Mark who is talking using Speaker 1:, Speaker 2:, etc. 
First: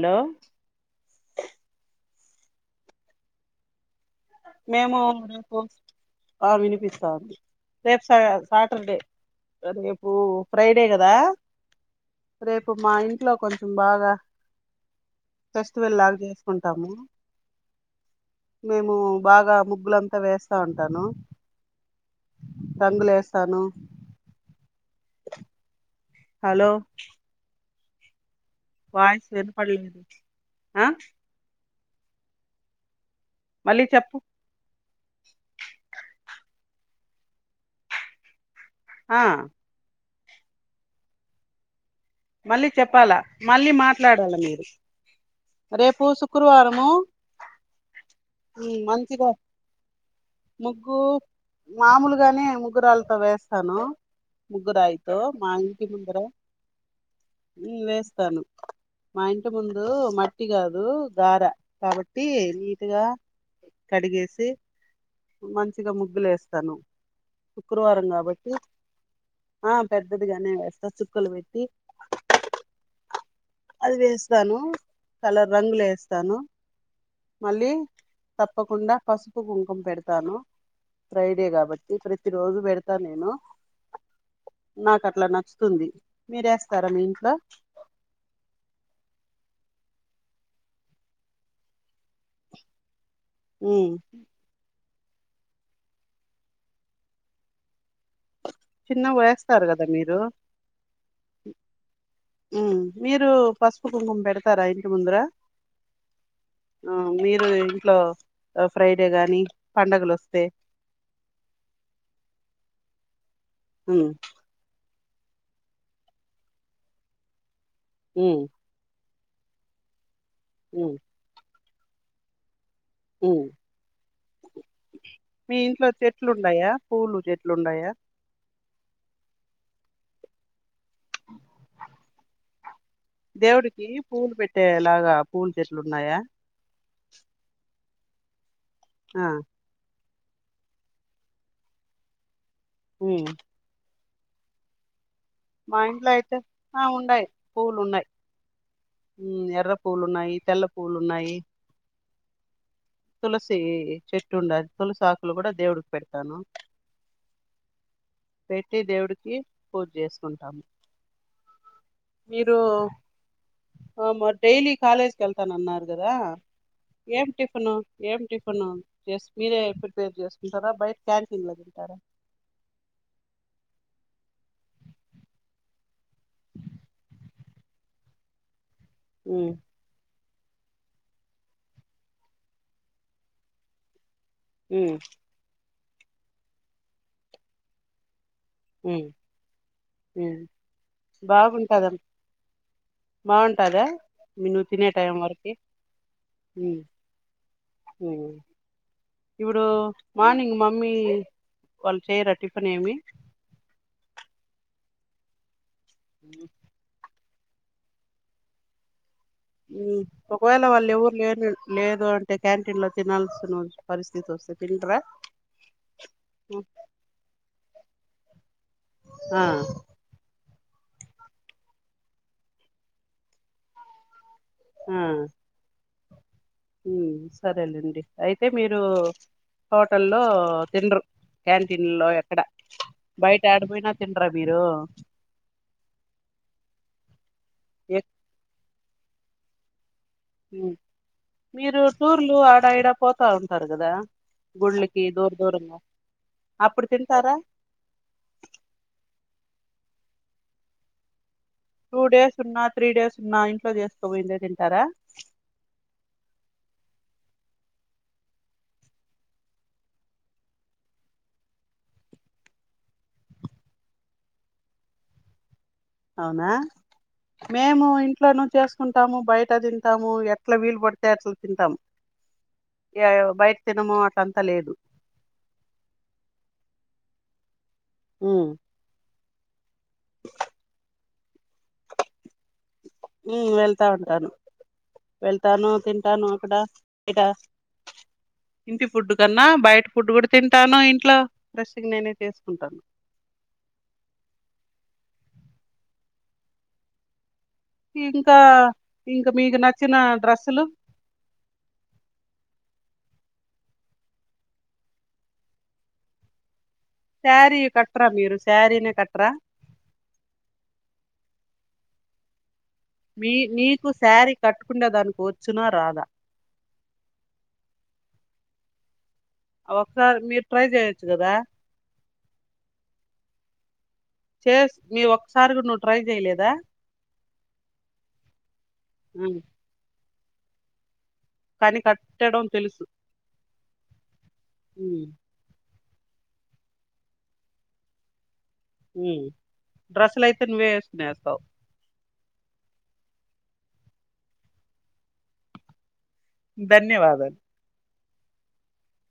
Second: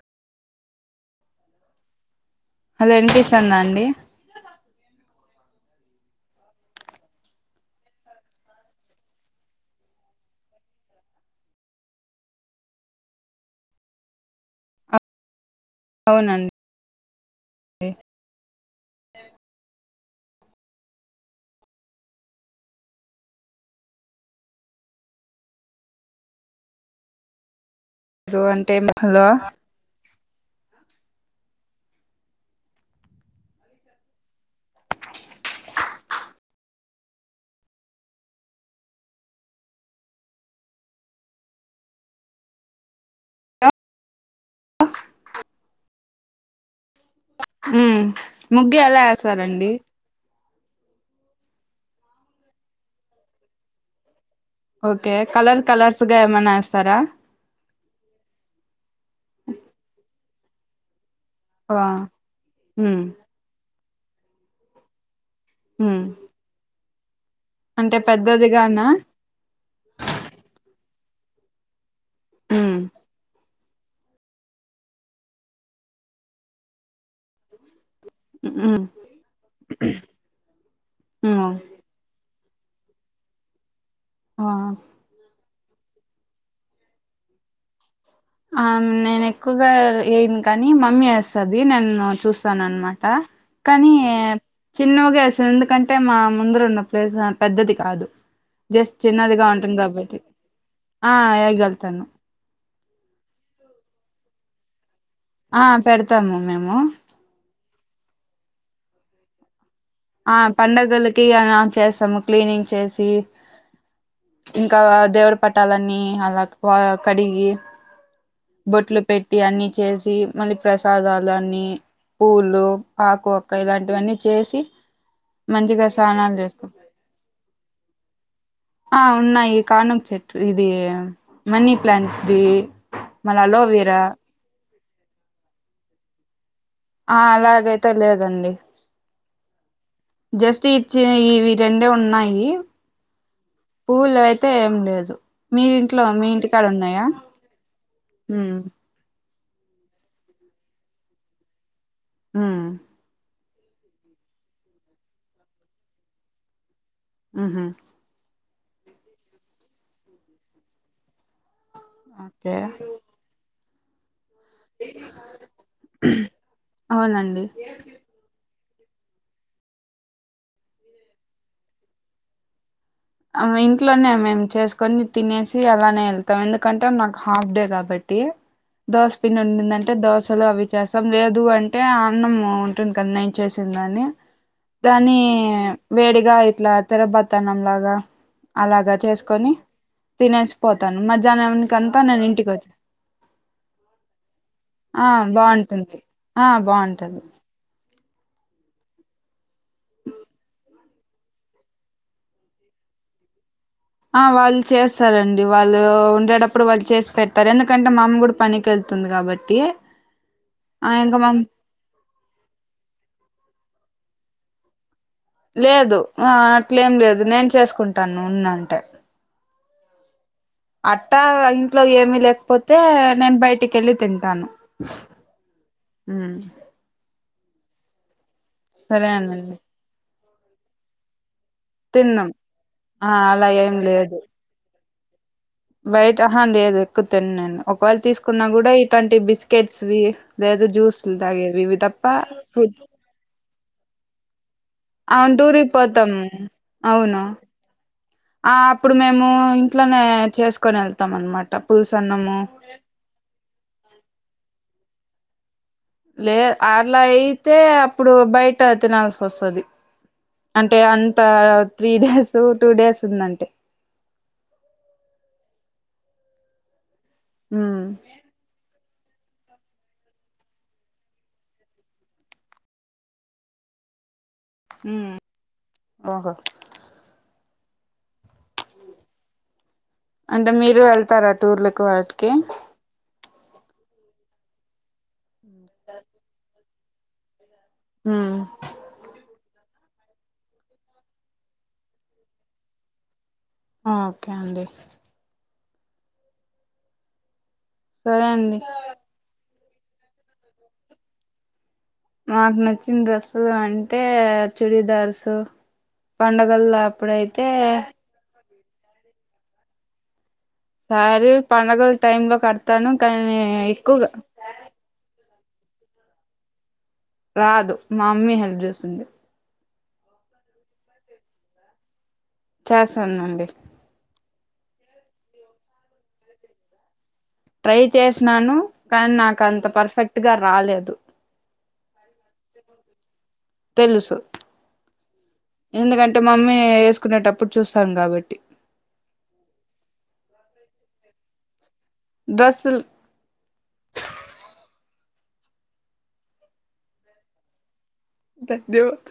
Speaker 1: Hello
Speaker 2: hello వినిపిస్తందా అండి
Speaker 1: మేము రేపు వత్తం ఆ వినిపిస్తాంది రేపు సా సాటర్డే రేపు ఫ్రైడే కదా రేపు మా ఇంట్లో కొంచెం బాగా ఫెస్టివల్ లాగ
Speaker 2: అవునండి
Speaker 1: చేసుకుంటాము మేం ఉమ్ బాగా ముగ్గులంతా వేస్తా ఉంటాను రంగులేసను హలో
Speaker 2: అంటే హలో
Speaker 1: వాయిసు వినపడలే ఆ మళ్ళీ చెప్పు ఆ మళ్ళీ చెప్పాలా మళ్ళీ మాట్లాడాలా మీరు రేపు శుక్రవారుము
Speaker 2: ఉమ్ ముగ్గు ఎలా
Speaker 1: మంచిగా
Speaker 2: ఎస్తారండి
Speaker 1: ముగ్గు మామూలుగానే ముగ్గురాళ్ళతో వేస్తాను ముగ్గురాయితో
Speaker 2: ఓకే
Speaker 1: మా
Speaker 2: కలర్
Speaker 1: ఇంటి
Speaker 2: కలర్స్ గా
Speaker 1: ముందర
Speaker 2: ఏమన్నా ఎస్తారా
Speaker 1: వేస్తాను మా ఇంటి ముందు మట్టి గాదు దార
Speaker 2: ఆ,
Speaker 1: కాబట్టి
Speaker 2: ఉమ్,
Speaker 1: నీటుగా కడిగేసి మంచిగా
Speaker 2: ఉమ్.
Speaker 1: ముగ్గులు వేస్తాను
Speaker 2: అంటే
Speaker 1: శుక్రవారం కాబట్టి
Speaker 2: పెద్దదిగానా
Speaker 1: ఆ పెద్దదిగానే వేస్తా చుక్కలు పెట్టి
Speaker 2: ఉమ్
Speaker 1: అది వేస్తాను కలర్ రంగులు వేస్తాను మళ్ళీ
Speaker 2: ఉమ్,
Speaker 1: తప్పకుండా పసుపు కుంకుమ పెడతాను
Speaker 2: ఉమ్.
Speaker 1: ఫ్రైడే కాబట్టి ప్రతి ప్రతి రోజు పెడతా నేను
Speaker 2: ఆ
Speaker 1: నాకు అట్లా నచ్చుతుంది మీరేస్త స్తారా మీ ఇంట్లో
Speaker 2: ఆ నేను ఎక్కువగా ఏయను కానీ మమ్మీ వేస్తది నేను చూస్తాను అన్నమాట కానీ
Speaker 1: ఉమ్,
Speaker 2: చిన్నగా ఏస్తాం ఎందుకంటే మా ముందర ఉన్న ప్లేస్ పెద్దది కాదు జస్ట్
Speaker 1: చిన్నగా
Speaker 2: చిన్నదిగా
Speaker 1: వేస్తారు
Speaker 2: ఉంటుంది
Speaker 1: కదా మీరు
Speaker 2: కాబట్టి ఆ వేగళ్తాను
Speaker 1: ఉమ్, మీరు పసుపు కుంకుమ పెడతారా ఇంటి ముందర
Speaker 2: ఆ పెడతాము మేము
Speaker 1: ఆ మీరు ఇంట్లో ఫ్రైడే గాని పండగలు
Speaker 2: ఆ
Speaker 1: వస్తే
Speaker 2: పండగలకి అలా చేస్తాము క్లీనింగ్ చేసి
Speaker 1: ఉమ్
Speaker 2: ఇంకా దేవుడి పట్టాలన్నీ అలా కడిగి
Speaker 1: ఉమ్
Speaker 2: బొట్లు పెట్టి అన్నీ చేసి మళ్ళీ
Speaker 1: ఉమ్
Speaker 2: ప్రసాదాలు అన్నీ పూలు ఆకు
Speaker 1: ఉమ్
Speaker 2: ఒక్క ఇలాంటివన్నీ చేసి
Speaker 1: మీ
Speaker 2: మంచిగా
Speaker 1: ఇంట్లో
Speaker 2: స్నానాలు చేసుకో
Speaker 1: చెట్లుండాయా పూలు చెట్లుండాయా
Speaker 2: ఆ ఉన్నాయి కానం చెట్టు ఇది మనీ ప్లాంట్ ది
Speaker 1: దేవుడికి పూలు పెట్టేలాగా పూల చెట్లు ఉన్నాయా
Speaker 2: ఆ అలాగైతే లేదండి
Speaker 1: ఆ
Speaker 2: జస్ట్ ఇచ్చిన ఇవి రెండే ఉన్నాయి
Speaker 1: ఉమ్
Speaker 2: పూలు అయితే ఏం లేదు మీది
Speaker 1: మా
Speaker 2: ఇంట్లో మీ
Speaker 1: అయితే
Speaker 2: ఇంటికాడ
Speaker 1: ఆ
Speaker 2: ఉన్నాయా
Speaker 1: ఉండాయి పూలు ఉన్నాయి
Speaker 2: ఉమ్
Speaker 1: ఎర్ర పూవ్వులు ఉన్నాయి తెల్ల పూవ్వులు ఉన్నాయి
Speaker 2: ఉమ్
Speaker 1: తులసి చెట్టు ఉండా తులసి ఆకులు కూడా దేవుడికి పెడతాను
Speaker 2: ఉహుమ్
Speaker 1: పెట్టి దేవుడికి పూజ చేసుకుంటాము
Speaker 2: ఒకే
Speaker 1: ఆ మరి డైలీ కాలేజ్ కి వెళ్ళాతా అన్నారు కదా ఏం
Speaker 2: అవునండి
Speaker 1: టిఫను ఏం టిఫిన్ మీరే ప్రిపేర్ చేసుకుంటారా బయట క్యాంటీన్ లో తింటారా
Speaker 2: ఆ ఇంట్లోనే మేము చేసుకొని తినేసి అలానే వెళ్తాం ఎందుకంటే నాకు హాఫ్ డే కాబట్టి కి దోశ పిండి
Speaker 1: ఉమ్
Speaker 2: ఉండిదంటే దోశ అసలు అవి చేస్తాం లేదు అంటే అన్నము ఉంటుంది కదా నేను చేసిందని
Speaker 1: ఉమ్
Speaker 2: దాని వేడిగా ఇట్లా తెరబతన్నం లాగా అలాగా
Speaker 1: ఉమ్
Speaker 2: చేసుకొని
Speaker 1: ఉమ్
Speaker 2: తినేసి పోతాను మధ్యాహ్నాకంతా నేను ఇంటికి వచ్చా
Speaker 1: బాగుంటందా నువ్వు తినే
Speaker 2: ఆ
Speaker 1: టైం వరకి
Speaker 2: బాగుంటుంది ఆ
Speaker 1: ఉమ్
Speaker 2: బాగుంటుంది
Speaker 1: హమ్ ఇప్పుడు మార్నింగ్ మమ్మీ వాళ్ళు చేయరా టిఫిన్ ఏమి
Speaker 2: ఆ వాళ్ళు చేస్తారండి వాళ్ళు ఉండేటప్పుడు వాళ్ళు చేసి పెట్టారు ఎందుకంటే మా అమ్మ కూడా పనికి వెళ్తుంది కాబట్టి
Speaker 1: ఒకవేళ వాళ్ళు
Speaker 2: ఆ
Speaker 1: ఎవరు
Speaker 2: ఇంకా మా
Speaker 1: లేరు లేరు లేదు అంటే క్యాంటీన్ లో తినాల్స్తున్నా పరిస్థితి వస్తే పిలుద్ర
Speaker 2: లేదు ఆ అట్లేం లేదు నేను చేసుకుంటాను ఉందంటే
Speaker 1: ఆ
Speaker 2: అట్టా ఇంట్లో ఏమి లేకపోతే నేను బయటికి వెళ్ళి తింటాను
Speaker 1: ఆ
Speaker 2: హ్మ్
Speaker 1: ఉ సరేలెండి అయితే మీరు
Speaker 2: సరేనండి
Speaker 1: హోటల్లో తిన్రు క్యాంటీన్ లో
Speaker 2: తిన్నాం
Speaker 1: ఎక్కడ
Speaker 2: ఆ
Speaker 1: బయట
Speaker 2: అలా ఏం
Speaker 1: ఆడిపోయినా
Speaker 2: లేదు
Speaker 1: తిండరా మీరు
Speaker 2: బయట అహా లేదు ఎక్కువతిను నేను ఒకవేళ, తీసుకున్నా కూడా ఇట్లలాంటి బిస్కెట్స్వి. లేదు జ్యూస్ల్ తాగెవి ఇవి తప్ప ఫ్రూట్
Speaker 1: రారు కదా గుళ్ళకి దూర
Speaker 2: అవును టూర్ కి
Speaker 1: దూరంగా
Speaker 2: పోతాము అవును ఆ అప్పుడు మేము ఇంట్లోనే చేసుకొని వెళ్తాం అనమాట
Speaker 1: టూ డేస్
Speaker 2: పులుసన్నము
Speaker 1: ఉన్నా త్రీ డేస్ ఉన్నా ఇంట్లో చేసుకోబయిందె తింటారా
Speaker 2: లే అట్ల అయితే అప్పుడు బయట తినాల్సి వస్తది అంటే అంత త్రీ డేస్ టూ డేస్ ఉందంటే
Speaker 1: మేము
Speaker 2: ఉమ్
Speaker 1: ఇంట్లోను చేసుకుంటా తింటాము బయట తింటాము ఎట్లా వీలు పడితే అట్లా తింటాము. యో బయట్ తినము అంత
Speaker 2: మ్ ఓహో
Speaker 1: మ్
Speaker 2: అంటే మీరు వెళ్తారా టూర్లలకు వాటికి
Speaker 1: ఉ వెళ్తా ఉంటాను వెళ్తాను తింటాను అక్కడ బట
Speaker 2: ఉమ్
Speaker 1: ఇంటి ఫుడ్డు కన్నా బయట ఫుడ్ కూడా తింటాను ఇంట్లో ర్రెస్గా నేనే చేసుకుంటాను.
Speaker 2: ఓకే అండి సరే
Speaker 1: ఇంకా
Speaker 2: అండి
Speaker 1: ఇంకా మీకు నచ్చిన డ్రెస్సులు
Speaker 2: మాకు నచ్చిన డ్రెస్సులు అంటే చుడీదార్సు పండగల
Speaker 1: శారీ కట్రా మీరు శారీనే కట్రా
Speaker 2: సారి పనగ టైమ్ లో కడత్
Speaker 1: మీ నీకు శారీ కట్టుకునేే దానికి వచ్చునా రాధా
Speaker 2: రాదు మమ్మీ హెల్ప్ చేస్తుంది
Speaker 1: ఒకసారి మీరు ట్రై చేయొచ్చు కదా
Speaker 2: చేస్తానునండి
Speaker 1: చే మీ ఒక్కసారి కూడా నువ్వు ట్రై చేయలేదా
Speaker 2: ట్రై చేసినాను కానీ నాకు అంత పర్ఫెక్ట్గా రాలేదు
Speaker 1: కాని కట్టడం తెలుసు
Speaker 2: తెలుసు
Speaker 1: ఉమ్,
Speaker 2: ఎందుకంటే మమ్మీ యేసుకునేటప్పుడు చూస్తాం గాబట్టి
Speaker 1: ఊ డ్రస్సులైతే నువ్వే వేసుకునే వేస్తవ్
Speaker 2: దసుల్
Speaker 1: ధన్యవాదాలు
Speaker 2: ధన్ దుడ్